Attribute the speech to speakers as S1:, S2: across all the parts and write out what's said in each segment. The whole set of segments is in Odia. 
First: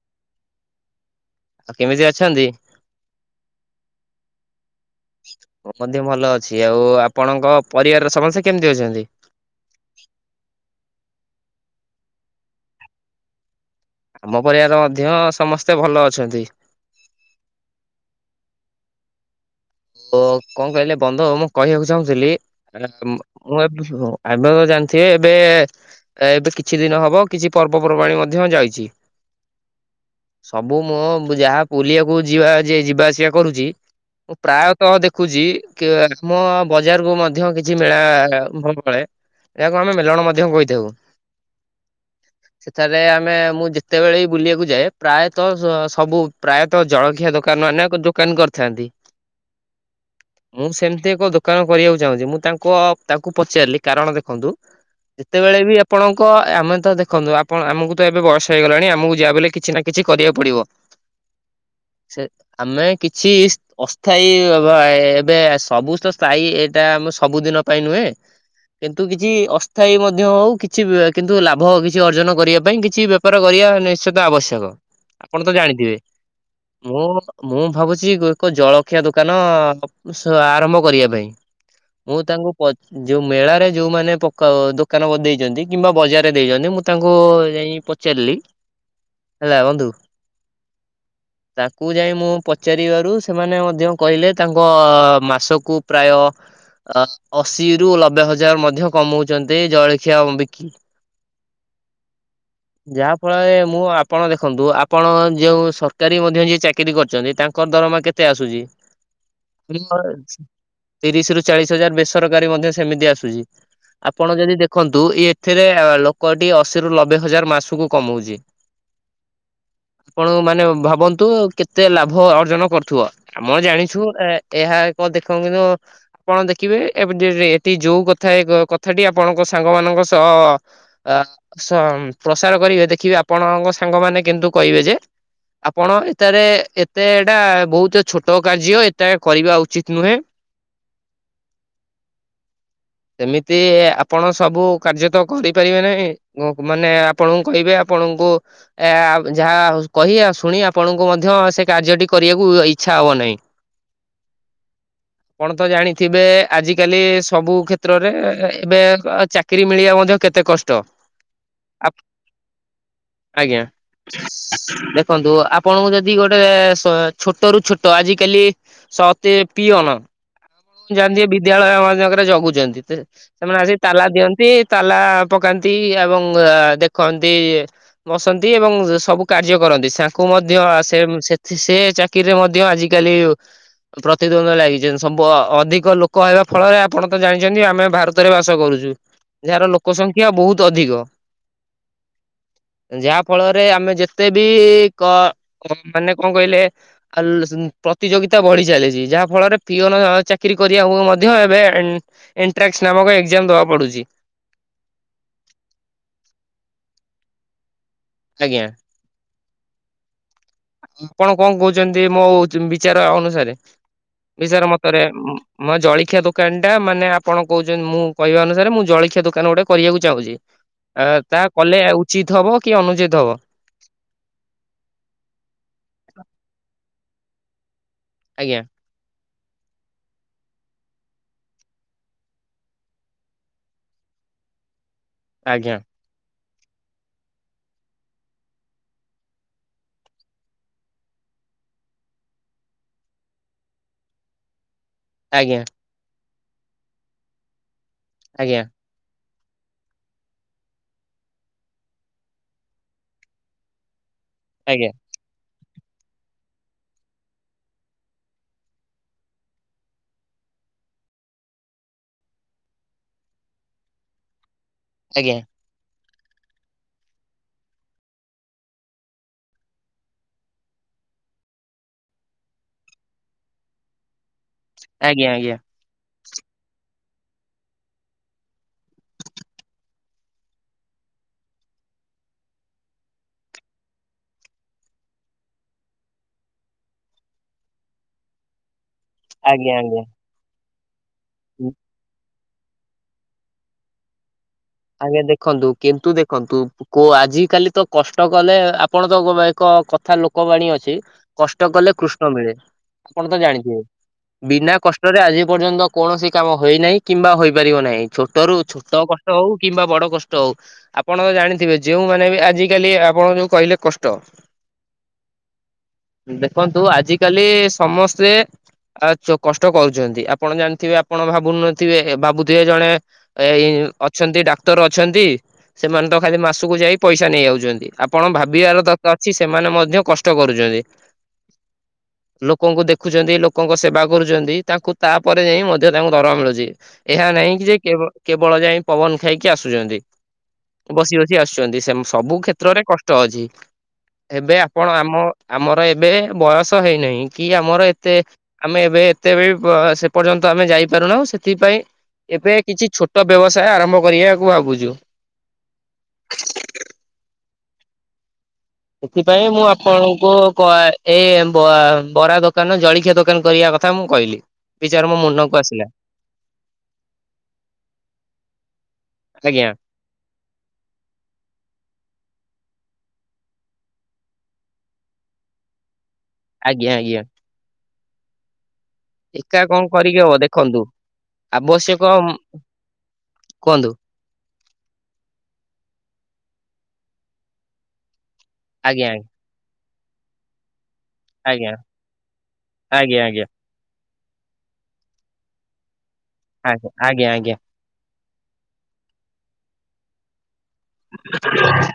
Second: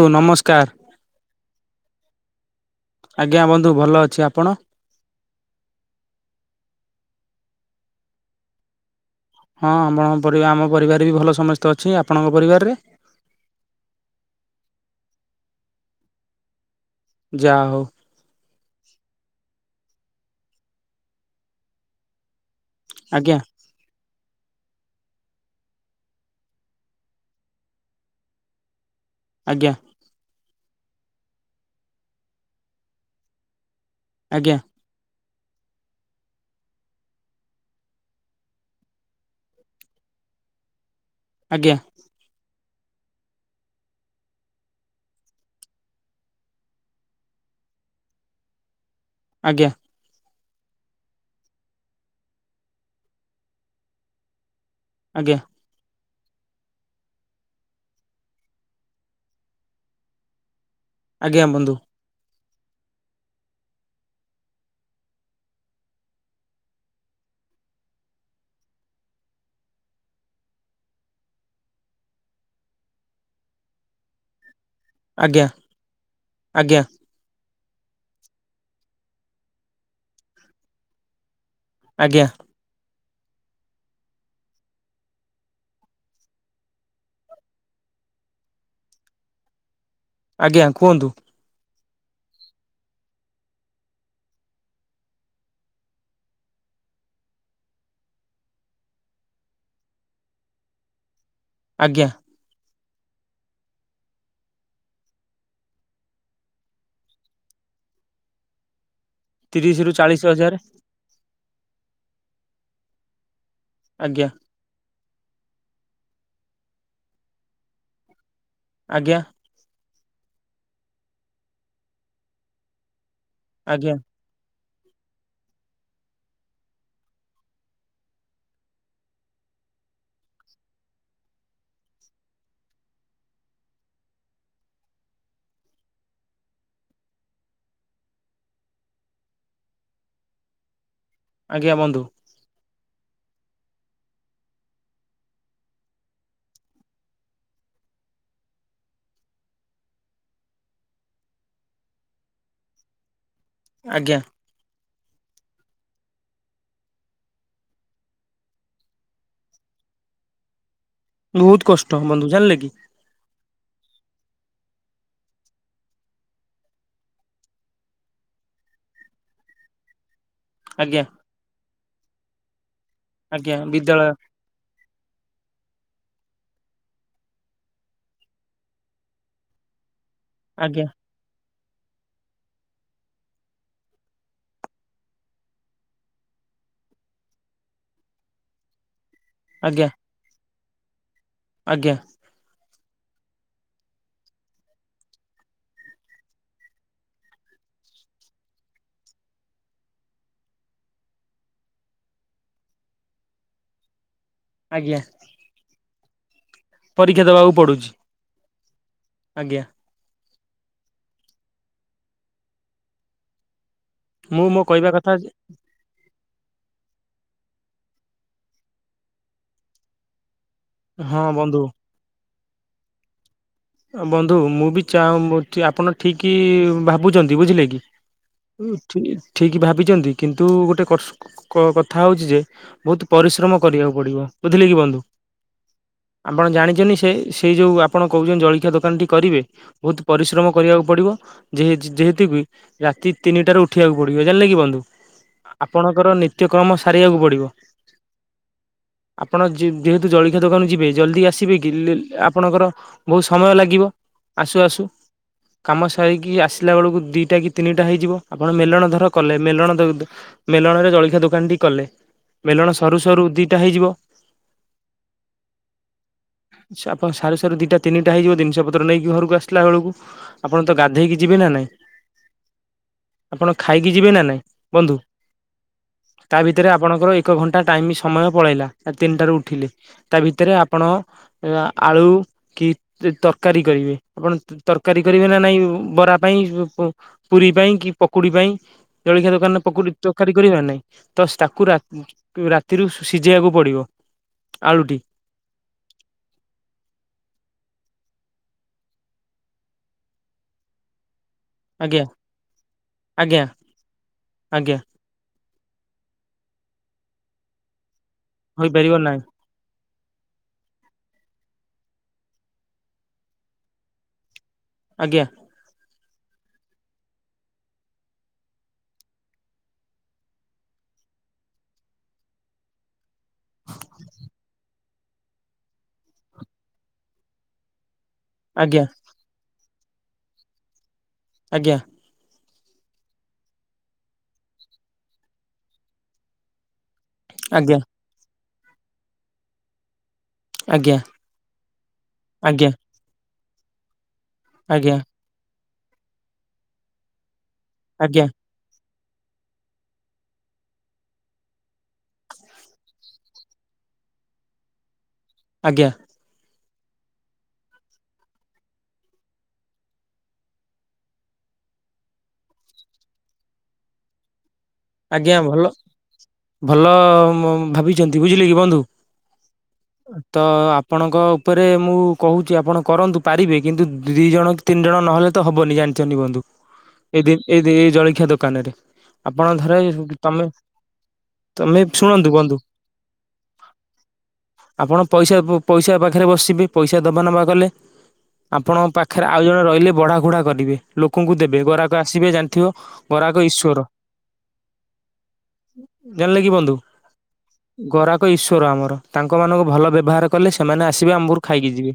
S1: ଟୁ ନମସ୍କାର।
S2: ଆଉ କେମିତି ଅଛନ୍ତି?
S1: ଆଜ୍ଞା ବନ୍ଧୁ ଭଲ ଅଛି। ଆପଣ?
S2: ମୁଁ ମଧ୍ୟ ଭଲ ଅଛି। ଆଉ ଆପଣଙ୍କ ପରିବାରରେ ସମସ୍ତେ କେମିତି ଅଛନ୍ତି?
S1: ହଁ ଆମ ଆମ ପରିବା ଆମ ପରିବାରରେ ବି ଭଲ ସମସ୍ତେ ଅଛି। ଆପଣଙ୍କ ପରିବାରରେ?
S2: ଆମ ପରିବାର ରେ ମଧ୍ୟ ସମସ୍ତେ ଭଲ ଅଛନ୍ତି।
S1: ଯାହା ହୋଉ।
S2: ଓ କଣ କହିଲେ ବନ୍ଧୁ ମୁଁ କହିବାକୁ ଚାହୁଁଥିଲି ମାନେ
S1: ଆଜ୍ଞା
S2: ମୁଁ ଏ ବ ଏବେ ତ ଜାଣିଥିବେ ଏବେ ଏବେ କିଛି ଦିନ ହବ କିଛି ପର୍ବପର୍ବାଣି ମଧ୍ୟ ଯାଇଛି।
S1: ଆଜ୍ଞା।
S2: ସବୁ ମୁଁ ଯାହା ବୁଲିଆକୁ ଯିବା ଯିଏ ଯିବା ଆସିବା କରୁଛି ମୁଁ
S1: ଆଜ୍ଞା
S2: ପ୍ରାୟତଃ ଦେଖୁଛି କି ଆମ ବଜାରକୁୁ ମଧ୍ୟ କିଛି ମେଳା ଭଲ ପଳେ ଏହାକୁ ଆମେ ମେଲଣ ମଧ୍ୟ କହିଥାଉ।
S1: ଆଜ୍ଞା।
S2: ସେଠାରେ ଆମେ ମୁଁ ଯେତେବେଳେ ବି ବୁଲିବାକୁ ଯାଏ ପ୍ରାୟତଃ ସ ସବୁ ପ୍ରାୟ ତ ଜଳଖିଆ ଦୋକାନ ମାନେ ଦୋକାନ କରିଥାନ୍ତି।
S1: ଆଜ୍ଞା।
S2: ମୁଁ ସେମିତି ଏକ ଦୋକାନ କରିବାକୁ ଚାହୁଁଛି। ମୁଁ ତାଙ୍କ ତାଙ୍କୁ ପଚାରିଲି କାରଣ ଦେଖନ୍ତୁ
S1: ଆଜ୍ଞା
S2: ଯେତେବେଳେ ବି ଆ ଆପଣଙ୍କ ଆମେ ତ ଦେଖନ୍ତୁ ଆପଣ ଆମକୁ ତ ଏବେ ବୟଷ ହେଇଗଲାଣି, ଆମକୁ ଯାହା ବି ହେଲେ କିଛି ନା କିଛି କରିବାକୁ ପଡିବ।
S1: ଆଜ୍ଞା ବନ୍ଧୁ।
S2: ସେ ଆମେ କିଛି ଅ ଥାଇ ହବା, ଏବେ ସବୁ ତ ସ୍ଥାୟୀ ଏଇଟା ଆମ ସବୁଦିନ ପାଇଁ ନୁହେଁ କିନ୍ତୁ କିଛି ଅସ୍ଥାୟୀ ମଧ୍ୟ ହଉ, କିଛି ବି କିନ୍ତୁ ଲାଭ କିଛି ଅର୍ଜନ କରିବା ପାଇଁ କିଛି ବ୍ୟ ବେପାର କରିବା ନିଶ୍ଚିତ ଆବଶ୍ୟକ। ଆପଣ
S1: ଆଜ୍ଞା
S2: ତ ଜାଣିଥିବେ?
S1: ଆଜ୍ଞା
S2: ମୁଁ ମୁଁ ଭାବୁଛି ଏକ ଜଳ ଜଳଖିଆ ଦୋକାନ ସ ଆରମ୍ଭ କରିବା ପାଇଁ। ମୁଁ
S1: ଆଜ୍ଞା
S2: ତାଙ୍କୁ ପ ଯୋଉ ମେଳାରେ, ଯଉମାନେ ପକାଅ ଦୋକାନ ବ ଦେଇଛନ୍ତି, କିମ୍ବା ବଜାରରେ ଦେଇଛନ୍ତି ମୁଁ ତାଙ୍କୁ ଯାଇଁ ପଚାରିଲି ହେଲା ବନ୍ଧୁ।
S1: ଆଜ୍ଞା କୁହନ୍ତୁ?
S2: ତାଙ୍କୁ ଯାଇ ମୁଁ ପଚାରିବାରୁ ସେମାନେ ମ ଯେ କହିଲେ ତାଙ୍କ ମାସକୁ ପ୍ରାୟ ଅ ଅଶିରୁ ଲବେ ହଜାର ମଧ୍ୟ କମଉଛନ୍ତି ଜଳଖିଆ ବିକି
S1: ଆଜ୍ଞା।
S2: ଯାହା ଫଳରେ, ମୁଁ ଆପଣ ଦେଖନ୍ତୁ ଆପଣ ଯେଉଁ ସରକାରୀ ମଧ୍ୟ ଯିଏ ଚାକିରି କରିଛନ୍ତି, ତାଙ୍କର ଦରମା କେ କେତେ ଆସୁଛି?
S1: ତିରିଶ ରୁ ଚାଳିଶ
S2: [unintelligible]
S1: ହଜାର
S2: ତିରିସି ରୁ ଚାଳିସି ହଜାର ବେସରକାରୀ ମଧ୍ୟ ସେମିତି ଆସୁଛି।
S1: ଆଜ୍ଞା
S2: ଆପଣ ଯଦି ଦେ ଦେଖନ୍ତୁ ଇଏ ଏଥିରେ ଲୋକଟି ଅଶୀରୁ ଲବେ ହଜାର ମାସକୁ କମଉଛି।
S1: ଆଜ୍ଞା।
S2: ଆପଣ ମାନେ ଭାବନ୍ତୁ କେତେ ଲାଭ ଅର୍ଜନ କରୁଥିବ? ଆମ
S1: ଆଜ୍ଞା
S2: ଜାଣିଛୁ ଏ-ଏହା ଏକ ଦେଖ କିନ୍ତୁ ଆପଣ ଦେଖିବେ ଏବ ଏଠି ଯୋଉ କଥା ଏ କ-କଥାଟି ଆପଣଙ୍କ ସାଙ୍ଗ ମାନଙ୍କ ସହ ଅ ପ୍ରସାର କରିବେ। ଦେଖିବେ ଆପଣଙ୍କ ସାଙ୍ଗମାନେ କେନ୍ତୁ କହିବେ ଯେ ଆପଣ ଏଠାରେ ଏତେ ଏଟା ବହୁତ ଛୋଟ କାର୍ଯ୍ୟ। ଏତ କରିବା ଉଚିତ୍ ନୁହେଁ।
S1: ଆଜ୍ଞା ବନ୍ଧୁ।
S2: ସେମିତି ଆପଣ ସବୁ କାର୍ଯ୍ୟ ତ କରିପାରିବେ ନାହିଁ। ମାନେ ଆପଣଙ୍କୁ କହିବେ ଆପଣଙ୍କୁ ଆ ଯାହା କହି ଆଉ ଶୁଣି ଆପଣଙ୍କୁ ମଧ୍ୟ ସେ କାର୍ଯ୍ୟଟି କରିବାକୁ ଇ ଇଛା ହବ ନାଇଁ।
S1: ଆଜ୍ଞା।
S2: ଆପଣ ତ ଜାଣିଥିବେ ଆଜିିକାଲି ସବୁ କ୍ଷେତ୍ରରେ ଏବେ ଅ ଚା କିରି ମିଳିବା ମଧ୍ୟ କେତେ କଷ୍ଟ।
S1: ବହୁତ କଷ୍ଟ ବନ୍ଧୁ ଜାଣିଲେ କି।
S2: ଆଜ୍ଞା ଦେଖନ୍ତୁ ଆପଣଙ୍କୁ ଯଦି ଗୋଟେ ସ ଏ ଛୋ ଛୋଟ ରୁ ଛୋଟ ଆଜିକାଲି ସ ଅତେ ପିଅନ ଆ
S1: ଆଜ୍ଞା
S2: ଜାଣିଥିବେ ବି ବିଦ୍ୟାଳୟ ମାନଙ୍କରେ ଜଗୁଛନ୍ତି ସେ
S1: ଆଜ୍ଞା
S2: ସେମାନେ ଆସିିକି ତାଲା
S1: ବିଦ୍ୟାଳୟ
S2: ଦିଅନ୍ତି। ତାଲା ପକାନ୍ତି ଏବଂ ଦେଖନ୍ତି ବସନ୍ତି ଏବଂ ସବୁ କାର୍ଯ୍ୟ କରନ୍ତି ସେ ତାଙ୍କୁ ମଧ୍ୟ
S1: ଆଜ୍ଞା
S2: ସେଥ ସେ ଚା କିରିରେ ମଧ୍ୟ ଆଜିକାଲି ପ୍ରତିଦ୍ୱନ୍ଦ୍ୱ ଲାଗିଚନ୍ତି ସୁ ଅଧିକ ଲୋକ ହେବା ଫଳରେ ଆପଣ ତ ଜାଣିଛନ୍ତି ଆମେ ଭାରତ ରେ ବାସ କରୁଛୁ ଯାହାର
S1: ଆଜ୍ଞା
S2: ଲୋକ ସଂଖ୍ୟା ବହୁତ ଅଧିକ।
S1: ଆଜ୍ଞା।
S2: ଯାହା ଫଳରେ ଆମେ ଯେତେ ବି କ କ ମାନେ କଣ କହିଲେ ଆ ଲୋସ ପ୍ରତିଯୋଗିତା ବଢି ଚାଲିଛି ଯାହା ଫଳରେ ପିଅନ ଚାକିରରି କରିବାକୁ ମଧ୍ୟ ଏବେ ଏଣ୍ଟ୍ରାସ ନାମକ ଏକ୍ଜାମ ଦବାକୁ ପଡୁଛି।
S1: ଆଜ୍ଞା। ପରୀକ୍ଷା ଦେବାକୁ ପଡ଼ୁଛି।
S2: ଆଜ୍ଞା।
S1: ଆଜ୍ଞା।
S2: ଆପଣ କଣ କହୁଛନ୍ତି ମୋ ବିଚାର ଅନୁସାରେ
S1: ମୁଁ ମୋ
S2: ବିଚାର
S1: କହିବା
S2: ମତରେ।
S1: କଥା
S2: ମୋ ଜଳଖିଆ ଦୋକାନ ଟା ମାନେ ଆପଣ କହୁଛନ୍ତି ମୁଁ କହିବା ଅନୁସାରେ ମୁଁ ଜଳଖିଆ ଦୋକାନ ଗୋଟେ କରିବାକୁ ଚାହୁଁଛି। ଅ
S1: ହଁ
S2: ତାହା
S1: ବନ୍ଧୁ
S2: କଲେ ଉଚିତ ହବ କି ଅନୁଚିତ ହବ।
S1: ବନ୍ଧୁ ମୁଁ ବି ଚାଁଉଚି ଆପଣ ଠିକ ଭାବୁଛନ୍ତି ବୁଝିଲେ କି
S2: ଆଜ୍ଞା
S1: ଠିକ ଠିକ୍ ଭାବିଚନ୍ତି କିନ୍ତୁ ଗୋଟେ କର୍ସ କ କଥା ହଉଚି ଯେ ବହୁତ ପରିଶ୍ରମ କରିବାକୁ ପଡିବ ବୁଝିଲେ କି ବନ୍ଧୁ।
S2: ଆଜ୍ଞା।
S1: ଆପଣ ଜାଣିଚନି ସେ ସେଇ ଯୋଉ ଆପଣ କହୁଛନ୍ତି ଜଳଖିଆ ଦୋକାନଟି କରିବେ। ବହୁତ ପରିଶ୍ରମ କରିବାକୁ ପଡିବ। ଯେହେ ଯେହେତୁ କି ରାତି ତିନିଟାରୁ ଉଠିବାକୁ ପଡିବ ଜାଣିଲେ କି ବନ୍ଧୁ।
S2: ଆଜ୍ଞା
S1: ଆପଣଙ୍କର ନିତ୍ୟକ୍ରମ ସାରିବାକୁ ପଡିବ।
S2: ଆଜ୍ଞା।
S1: ଆପଣ ଯେ ଯେହେତୁ ଜଳଖିଆ ଦୋକାନକୁ ଯିବେ ଜଲଦି ଆସିବେ କି ଲେ ଲେ ଆପଣଙ୍କର ବହୁ ସ ମୟ ଲାଗିବ ଆସୁ ଆସୁ।
S2: ଆଜ୍ଞା
S1: କାମ ସାରିକି ଆସିଲା ବେଳକୁ ଦିଇଟା କି ତିନିଟା ହେଇଯିବ ଆପଣ ମେଲଣ ଧର କଲେ ମେଲଣ ଧ ଧ ମେଲଣରେ ଜଳଖିଆ ଦୋକାନଟି କଲେ ମେଲଣ ସରୁ ସରୁ ଦିଟା ହେଇଯିବ
S2: ଆଜ୍ଞା।
S1: ଚ ଆପଣ ସାରୁ ସାରୁ ଦିଟା ତିନି ଟା ହେଇଯିବ ଜିନିଷ ପତ୍ର ନେଇକି ଘରକୁ ଆସିଲା ବଳକୁ ଆପଣ ତ ଗାଧେଇକି ଯିବେ ନା ନାଇଁ। ଆପଣ ଖାଇକି ଯିବେ ନା ନାଇଁ ବନ୍ଧୁ।
S2: ଆଜ୍ଞା ଆଜ୍ଞା ଆଜ୍ଞା
S1: ତା ଭିତରେ ଆପଣଙ୍କର ଏକ ଘଣ୍ଟା ଟାଇମ ସମୟ ପଳେଇଲା ଆ ତିନିଟାରୁ ଉଠିଲେ। ତା ଭିତରେ ଆପଣ ଅ ଆଳୁ କି ତରକାରୀ କରିବେ ଆପଣ ତରକାରୀ କରିବେ ନା ନାଇଁ ବରା ପାଇଁ ପୁରୀ ପାଇଁ କି ପକୁଡି ପାଇଁ। ଜଳଖିଆ ଦୋକାନ
S2: ଆଜ୍ଞା ଆଜ୍ଞା
S1: ତକାରୀ କରିବ ନାହିଁ ତ ତାକୁ ରାତିରୁ ସିଝେଇବାକୁ ପଡି଼ବ ଆଳୁଟି
S2: ଆଜ୍ଞା ଦେଖନ୍ତୁ କେମ୍ତି ଦେଖନ୍ତୁ। କୋ ଆଜି କାଲି ତ କଷ୍ଟ କଲେ ଆପଣ ତ ଏକ କଥା ଲୋକବାଣୀ ଅଛି। କଷ୍ଟ କଲେ
S1: ଆଜ୍ଞା
S2: କୃଷ୍ଣ ମିଳେ ଆପଣ ତ
S1: ଆଜ୍ଞା
S2: ଜାଣିଥିବେ ବିନା
S1: ଆଜ୍ଞା
S2: କଷ୍ଟ ଆଜି ପର୍ଯ୍ୟନ୍ତ କୌଣସି କାମ ହୋଇନାହିଁ କିମ୍ବା ହୋଇପାରିବ ନାହିଁ ଛୋଟରୁୁ ଛୋଟ
S1: ହୋଇପାରିବ ନାହିଁ
S2: କଷ୍ଟ ହଉ କିମ୍ବା ବଡ଼ କଷ୍ଟ ହଉ। ଆପଣ ତ ଜାଣିଥିବେ ଯୋଉମାନେ ବି ଆଜିକାଲି ଆପଣ ଯୋଉ କହିଲେ କଷ୍ଟ
S1: ଆଜ୍ଞା।
S2: ଦେଖନ୍ତୁ ଆଜିକାଲି ସମସ୍ତେ ଆଉ କଷ୍ଟ କରୁଛନ୍ତି ଆପଣ ଜାଣିଥିବେ ଆପଣ ଭାବୁନଥିବେ ଭାବୁଥିବେ ଜଣେ ଏଇ ଅଛନ୍ତି ଡାକ୍ ଡକ୍ତର ଅଛନ୍ତି ସେମାନେ ତ ଖାଲି ମାସକୁ ଯାଇ ପଇସା ନେଇଯାଉଛନ୍ତି ଆପଣ
S1: ଆଜ୍ଞା
S2: ଭାବିବାର ଦର ଅଛି ସେମାନେ ମଧ୍ୟ କଷ୍ଟ କରୁଛନ୍ତି।
S1: ଆଜ୍ଞା।
S2: ଲୋକଙ୍କୁ ଦେଖୁଛନ୍ତି ଲୋକଙ୍କ ସେବା କରୁଛନ୍ତି ତାଙ୍କୁ ତାପରେ ଯାଇ ମଧ୍ୟ ତାଙ୍କୁ ଦରମା ମିଳୁଛି। ଏହା ନାହିଁ କି ଯେ
S1: ଆଜ୍ଞା
S2: କେବଳ ଯାଇ ପବନ ଖାଇକି ଆସୁଛନ୍ତି।
S1: ଆଜ୍ଞା
S2: ବସି ବସି ଆସୁଛନ୍ତି ସେମିତି ସବୁ
S1: ଆଜ୍ଞା
S2: କ୍ଷେତ୍ରରେ କଷ୍ଟ ଅଛି। ଏବେ
S1: ଆଜ୍ଞା
S2: ଆପଣ ଆମ ଆମର ଏବେ ବୟସ ହେଇନାହିଁ କି ଆମର ଏତେ
S1: ଆଜ୍ଞା ଆଜ୍ଞା
S2: ଆମେ ଏବେ ଏତେବି ସେତେ ପର୍ଯ୍ୟନ୍ତ ଆମେ ଯାଇପାରୁନାହୁ ସେଥିପାଇଁ। ଏବେ କିଛି ଛୋଟ ବ୍ୟବସାୟ ଆରମ୍ଭ କରିବାକୁ ଭାବୁଛୁ।
S1: ଆଜ୍ଞା।
S2: ସେଥିପାଇଁ ମୁଁ ଆପଣଙ୍କୁ ଏଇ ବ ବରା ଦୋକାନ ଜଳଖିଆ ଦୋକାନ କରିବା କଥା କଥା ମୁଁ କହିଲି। ବିଚାର ମୋ
S1: ଆଜ୍ଞା
S2: ମୁଣ୍ଡକୁ
S1: ଭଲ
S2: ଆସିଲା
S1: ଭଲ ଭାବିଛନ୍ତି ବୁଝିଲେ କି ବନ୍ଧୁ।
S2: ଆଜ୍ଞା
S1: ତ ଆପଣଙ୍କ ଉପରେ ମୁଁ କହୁଛି ଆପଣ କରନ୍ତୁ ପାରିବେ କିନ୍ତୁ ଦି ଜଣ ତିନି ଜଣ ନହେଲେ ତ ହବନି ଜାଣିଛନି ବନ୍ଧୁ
S2: ଆଜ୍ଞା ଆଜ୍ଞା।
S1: ଏ ଏଇ ଜଳଖିଆ ଦୋକାନରେ ଆପଣ
S2: ଏକା
S1: ଧରେ
S2: କଣ କରିକି ହବ
S1: ତମେ
S2: ଦେଖନ୍ତୁ
S1: ତମେ
S2: ଆବଶ୍ୟକ
S1: ଶୁଣନ୍ତୁ ବନ୍ଧୁ।
S2: କୁହନ୍ତୁ
S1: ଆପଣ ପଇସାଉ ପଇସା ପାଖରେ ବସିବେ ପଇସା ଦେବା ନେବା କଲେ। ଆପଣଙ୍କ
S2: ଆଜ୍ଞା ଆଜ୍ଞା
S1: ପାଖରେ ଆଉ ଜଣେ ରହିଲେ ବଢ଼ା କୁଢ଼ା କରିବେ। ଲୋକଙ୍କୁ ଦେବେ
S2: ଆଜ୍ଞା
S1: ଗରାକ ଆସିବେ ଜାଣିଥିବ
S2: ଆଜ୍ଞା ଆଜ୍ଞା
S1: ଗରାକ ଈଶ୍ୱର। ଜାଣିଲେ କି ବନ୍ଧୁ
S2: ଆଜ୍ଞା ଆଜ୍ଞା
S1: ଗରାକ ଈଶ୍ଵର ଆମର ତାଙ୍କ ମାନଙ୍କୁ ଭଲ ବ୍ୟବହାର କଲେ ସେମାନେ ଆସିବେ ଆମ୍ବରୁ ଖାଇକି ଯିବେ।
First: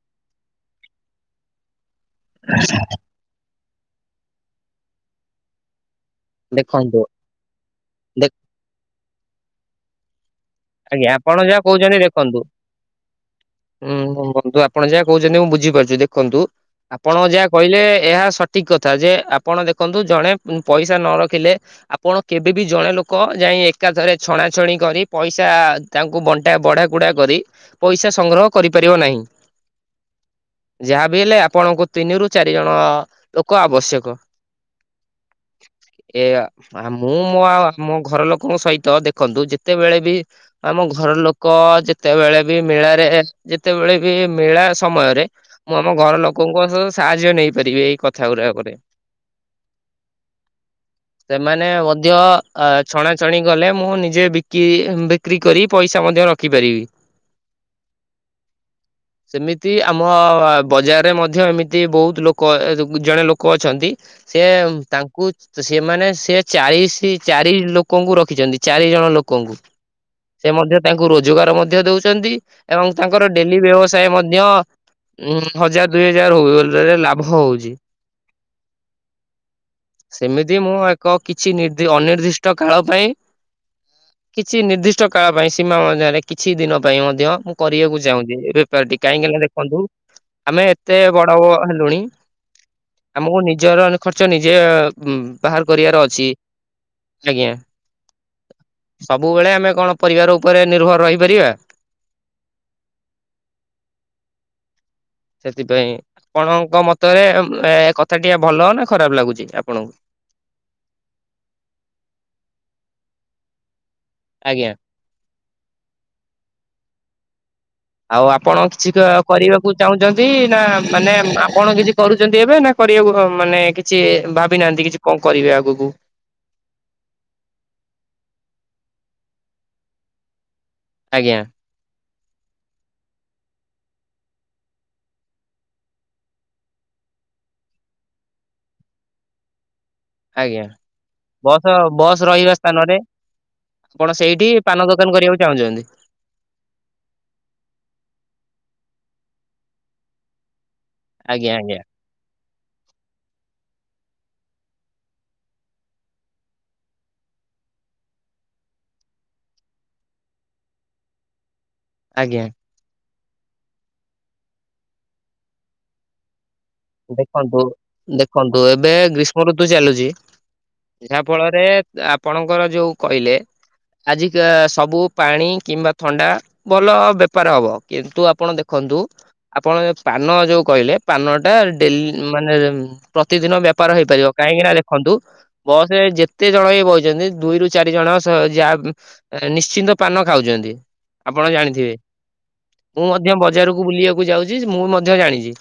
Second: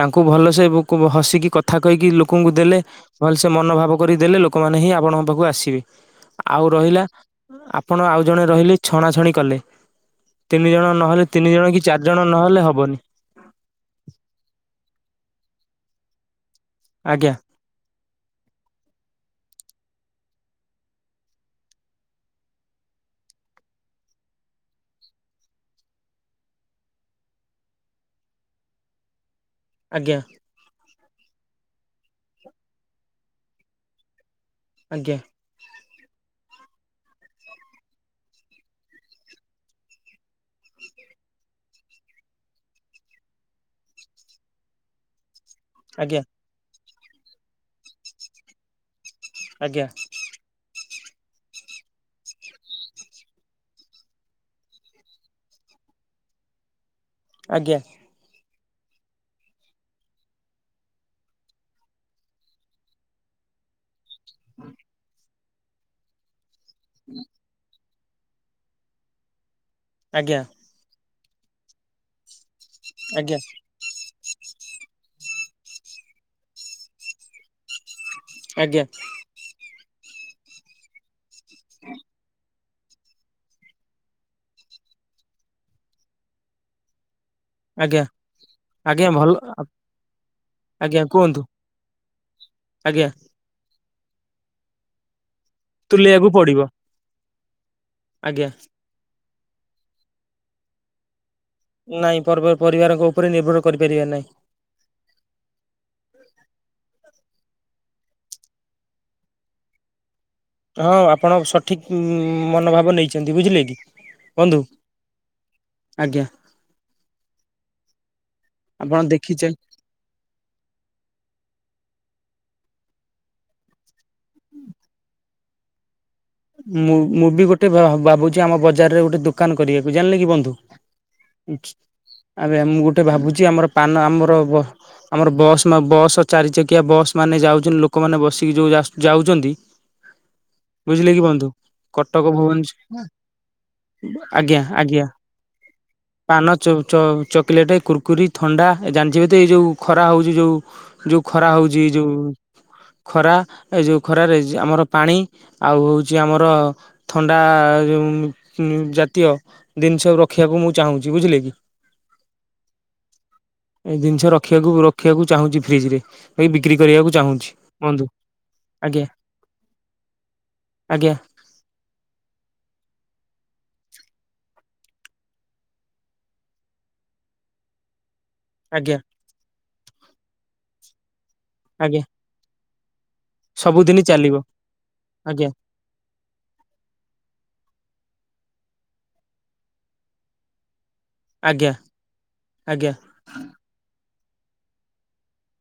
S1: ତାଙ୍କୁ ଭଲସେ ବୁ କୁ ହସିକି କଥା କହିକି ଲୋକଙ୍କୁ ଦେଲେ ଭଲ୍ ସେ ମନୋଭାବ କରି ଦେଲେ ଲୋକମାନେ ହିଁ ଆପଣଙ୍କ ପାଖକୁ ଆସିବେ। ଆଉ
S2: ଦେଖନ୍ତୁ
S1: ରହିଲା ଆପଣ ଆଉ ଜଣେ ରହିଲେ ଛଣାଛଣି କଲେ। ତିନି ଜଣ
S2: ଆଜ୍ଞା
S1: ନହଲେ
S2: ଆପଣ
S1: ତିନି ଜଣ କି ଚାରି ଜଣ ନହେଲେ ହବନି।
S2: ହୁଁ ବନ୍ଧୁ ଆପଣ ଯାହା କହୁଛନ୍ତି ମୁଁ ବୁଝିପାରୁଛି ଦେଖନ୍ତୁ ଆପଣଙ୍କ
S1: ଆଜ୍ଞା
S2: ଯାହା କହିଲେ ଏହା ସଠିକ୍ କଥା ଯେ ଆପଣ ଦେଖନ୍ତୁ ଜଣେ ପଇସା ନ ରଖିଲେ ଆପଣ କେବେ ବିି ଜଣେ ଲୋକ ଯାଇଁ ଏକାଥରେ ଛଣାଛଣି କରି ପଇସା କା ତାଙ୍କୁ ବଣ୍ଟା ବଢ଼ା କୁଢ଼ା କରି ପଇସା ସଂଗ୍ରହ କରିପାରିବ ନାହିଁ।
S1: ଆଜ୍ଞା।
S2: ଯାହାବି ହେଲେ ଆପଣଙ୍କୁ ତିନିରୁ ଚାରି ଜଣଅ ଲୋକ ଆବଶ୍ୟକ।
S1: ଆଜ୍ଞା।
S2: ଏ ମୁଁ ମୋ ଆଉ ମୋ ଘର ଲୋକଙ୍କ ସହିତ ଦେଖନ୍ତୁ ଯେତେବେଳେ ବି ଆମ ଘର ଲୋକ ଯେତେବେଳେ ବି ମେଳାରେ ଯେତେବେଳେ ବି ମେଳା ସମୟରେ ମୁଁ ଆମ
S1: ଆଜ୍ଞା
S2: ଘର ଲୋକଙ୍କ ସହ ସାହାର୍ଯ୍ୟ ନେଇପାରିବି ଏଇ କଥା ଗୁରାକରେ।
S1: ଆଜ୍ଞା।
S2: ସେମାନେ ମଧ୍ୟ ଅ ଛଣାଛଣି ଗଲେ ମୁଁ ନିଜେ ବିକି ଉଁ ବି ବିକ୍ରି କରି ପଇସା ମଧ୍ୟ ରଖିପାରିବି।
S1: ଆଜ୍ଞା।
S2: ସେମିତି ଆମ ବଜାରରେ ମଧ୍ୟ ଏମିତି ବହୁତ ଲୋକ ଅ ଜଣେ ଲୋକ ଅଛନ୍ତି। ସେ ତାଙ୍କୁ ସେମାନେ ସେ ଚଳିଶ ଚାରି ଲୋ ଲୋକଙ୍କୁ ରଖିଛନ୍ତି ଚାରି ଜଣ ଲୋକଙ୍କୁ
S1: ଆଜ୍ଞା।
S2: ସେ ମଧ୍ୟ ତାଙ୍କୁ ରୋଜଗାର ମଧ୍ୟ ଦଉଛନ୍ତି ଏବଂ ତାଙ୍କର
S1: ଆଜ୍ଞା
S2: ଡେଲି ବ୍ୟବସ ମଧ୍ୟ ଉ ହଜାର ଦୁଇ ହଜାର ହଉ ଲାଭ ହଉଛି।
S1: ଆଜ୍ଞା।
S2: ସେମିତି ମୁଁ ଏକ କିଛି ନିଦ ଅନିର୍ଦ୍ଦିଷ କାଳ ପାଇଁ କିଛି ନିର୍ଦ୍ଦିଷ୍ କଷ୍ଟ କାଳ ପାଇଁ ସୀମା ମଧ୍ୟରେ କିଛି ଦିନ ପାଇଁ ମଧ୍ୟ ଉଁ କରିବାକୁ
S1: ଆଜ୍ଞା
S2: ଚାହୁଁଛି ଏ ବେପାରଟି
S1: ଆଜ୍ଞା ଭଲ
S2: କାହିଁକି ନା ଦେଖନ୍ତୁ ଆମେ ଏତେ
S1: ଆଜ୍ଞା
S2: ବଡ
S1: କୁହନ୍ତୁ
S2: ହେଲୁଣି
S1: ଆଜ୍ଞା
S2: ଆମକୁ ନିଜର ଖର୍ଚ୍ଚ ନିଜେ ଉଁ ବାହାର କରିବାର
S1: ତୁଲେଇବାକୁ
S2: ଅଛି
S1: ପଡିବ
S2: ଆଜ୍ଞା।
S1: ଆଜ୍ଞା।
S2: ସବୁବେଳେ ଆମେ କଣ ପରିବାର ଉପରେ ନିର୍ଭର ରହିପାରିବା।
S1: ନାଇଁ ପର୍ବ ପରିବାରଙ୍କ ଉପରେ ନିର୍ଭର କରିପାରିବା ନାହିଁ।
S2: ସେଥିପାଇଁ ଆପଣଙ୍କ ମତରେ ଏ କଥା ଟି ଭଲ ନା ଖରାପ ଲାଗୁଛି ଆପଣଙ୍କୁ?
S1: ହଁ ଆପଣ ସଠିକ ଉଁ ମନୋଭାବ ନେଇଛନ୍ତି ବୁଝିଲେ କି ବନ୍ଧୁ?
S2: ଆଜ୍ଞା।
S1: ଆଜ୍ଞା।
S2: ଆଉ ଆପଣ କିଛି କା-କରିବାକୁ ଚାହୁଁଛନ୍ତି ନା ମାନେ ଆପଣ କିଛି କରୁଛନ୍ତି ଏବେ ନା କରିବାକୁ ହଁ ମାନେ କିଛିଉଁ ଭାବି ନାହାନ୍ତି କିଛି କଣ କରିବେ ଆଗକୁ?
S1: ମୁଁ ମୁଁ ବି ଗୋଟେ ଭା-ଭାବୁଛି ଆମ ବଜାରରେ ଗୋଟେ ଦୋକାନ କରିବାକୁ ଜାଣିଲେ କି ବନ୍ଧୁ?
S2: ଆଜ୍ଞା।
S1: ଏବେ ମୁଁ ଗୋଟେ ଭାବୁଛି ଆମର ପାନ ଆମର ବ ଆମର ବସ୍ ନା ବସ୍ ଚାରି ଚକିଆ ବସ୍ ମାନେ ଯାଉଛନ୍ତି ଲୋକମାନେ ବସିକି ଯୋଉ ଆସ ଯାଉଛନ୍ତି
S2: ଆଜ୍ଞା।
S1: ବୁଝିଲେ କି ବ ନ୍ଧୁ
S2: ବସ୍ ବସ୍
S1: କଟକ
S2: ରହିବା ସ୍ଥାନରେ
S1: ଭୁବେନ୍ସ
S2: ଆପଣ ସେଇଠି
S1: ଆଜ୍ଞା
S2: ପାନ
S1: ଆଜ୍ଞା।
S2: ଦୋକାନ କରିବାକୁ ଚାହୁଁଛନ୍ତି
S1: ପାନ ଚ-ଚ-ଚକିଲେଟ କୁୁରକୁରି ଥଣ୍ଡା ଏ ଜାଣିଥିବ ତ ଏଇ ଯୋଉ ଖରା ହଉଛି ଯୋଉ ଯୋଉ ଖରା
S2: ଆଜ୍ଞା
S1: ହଉଛି
S2: ଆଜ୍ଞା।
S1: ଏ ଯୋଉ ଖରା ଏ ଯଉ ଖରାରେ ଜେ ଆମର ପାଣି ଆଉ ହଉଛି ଆମର ଥଣ୍ଡା ଉଁ ଜାତୀୟ ଜିନିଷ ରଖିବାକୁ ମୁଁ ଚାହୁଁଛି ବୁଝିଲେ କି?
S2: ଆଜ୍ଞା।
S1: ଏ ଜିନିଷ ରଖିବାକୁ ରଖିବାକୁ ଚାହୁଁଛି ଫ୍ରିଜରେ ଏ ବିକ୍ରି କରିବା
S2: ଦେଖନ୍ତୁ ଦେଖନ୍ତୁ ଏବେ ଗ୍ରୀଷ୍ମ ଋତୁ ଚାଲୁଛି
S1: ଆଜ୍ଞା
S2: ଯାହା ଫଳରେ ଯା ଆପଣଙ୍କର ଯୋଉ କହିଲେ ଆଜିିକ ସବୁ ପାଣି କିମ୍ବା ଥଣ୍ଡା ଭଲ ବେ ପାର ହବ କିନ୍ତୁ ଆପଣ
S1: ଆଜ୍ଞା
S2: ଦେଖନ୍ତୁ ଆପଣ ପାନ ଯୋଉ କହିଲେ ପାନଟା ଡେଲି
S1: ଆଜ୍ଞା
S2: ମାନେ ଉ ପ୍ରତିଦିନ ବେପାର
S1: ସବୁଦିନ
S2: ହେଇପାରିବ
S1: ଚାଲିବ
S2: କାହିଁକି ନା ଦେଖନ୍ତୁ
S1: ଆଜ୍ଞା
S2: ବସରେ ଯେତେ ଜଣ ବି ବଇଚନ୍ତି ଦୁଇରୁୁ ଚାରିଜଣ ସ ଯା ନିଶ୍ଚିନ୍ତ ପାନ ଖାଉଛନ୍ତି, ଆପଣ
S1: ଆଜ୍ଞା
S2: ଜାଣିଥିବେ
S1: ଆଜ୍ଞା।
S2: ମୁଁ ମଧ୍ୟ ବଜାରକୁ ବୁଲିଆକୁ ଯାଉଛି ମୁଁ ମଧ୍ୟ ଜାଣିଚି।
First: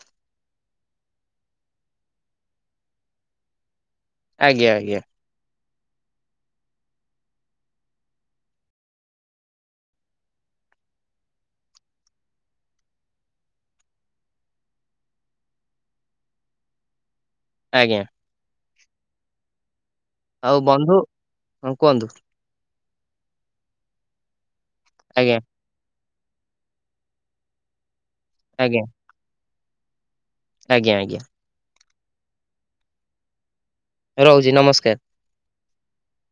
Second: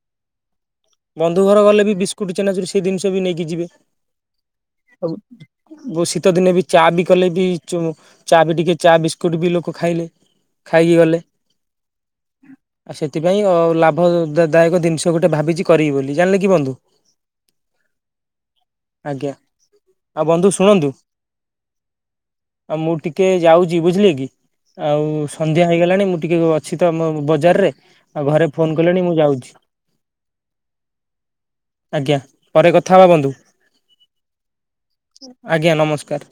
S1: ବନ୍ଧୁ ଘର ଗଲେ ବି ବିସ୍କୁଟ ଚେନାଚୁର ସେ ଜିନିଷ ବି ନେଇକି ଯିବେ।
S2: ଆଜ୍ଞା ଆଜ୍ଞା।
S1: ବୋଉ ଶୀତ ଦିନେ ବି ଚା ବି କଲେ ବି ଚୁମୁ ଚା ବି ଟିକେ ଚା ବିସ୍କୁଟ ବି ଲୋକ ଖାଇଲେ ଖାଇକି ଗଲେ। ଆଉ ସେଥିପାଇଁ ଅ ଲାଭ ଦା ଦାୟକ ଜିନିଷ ଗୋଟେ ଭାବିଚି କରିବି ବୋଲି ଜାଣିଲେ କି ବନ୍ଧୁ।
S2: ଆଜ୍ଞା।
S1: ଆଜ୍ଞା ଆଉ ବନ୍ଧୁ ଶୁଣନ୍ତୁ।
S2: ହଁ କୁହନ୍ତୁ
S1: ଆଉ ମୁଁ ଟିକେ ଯାଉଚି ବୁଝିଲେ କି ଆଉ ସନ୍
S2: ଆଜ୍ଞା
S1: ସଂଧ୍ୟା ହେଇଗଲାଣି ମୁଁ ଟିକେ ଅଛି ତ ମ ବଜାରରେ ଆଉ ଘରେ ଫୋନ
S2: ଆଜ୍ଞା
S1: କଲେଣି ମୁଁ ଯାଉଛି।
S2: ଆଜ୍ଞା ଆଜ୍ଞା।
S1: ଆଜ୍ଞା ପରେ କଥା ହେବା ବନ୍ଧୁ।
S2: ରଉଚି ନମସ୍କାର।
S1: ଆଜ୍ଞା ନମସ୍କାର।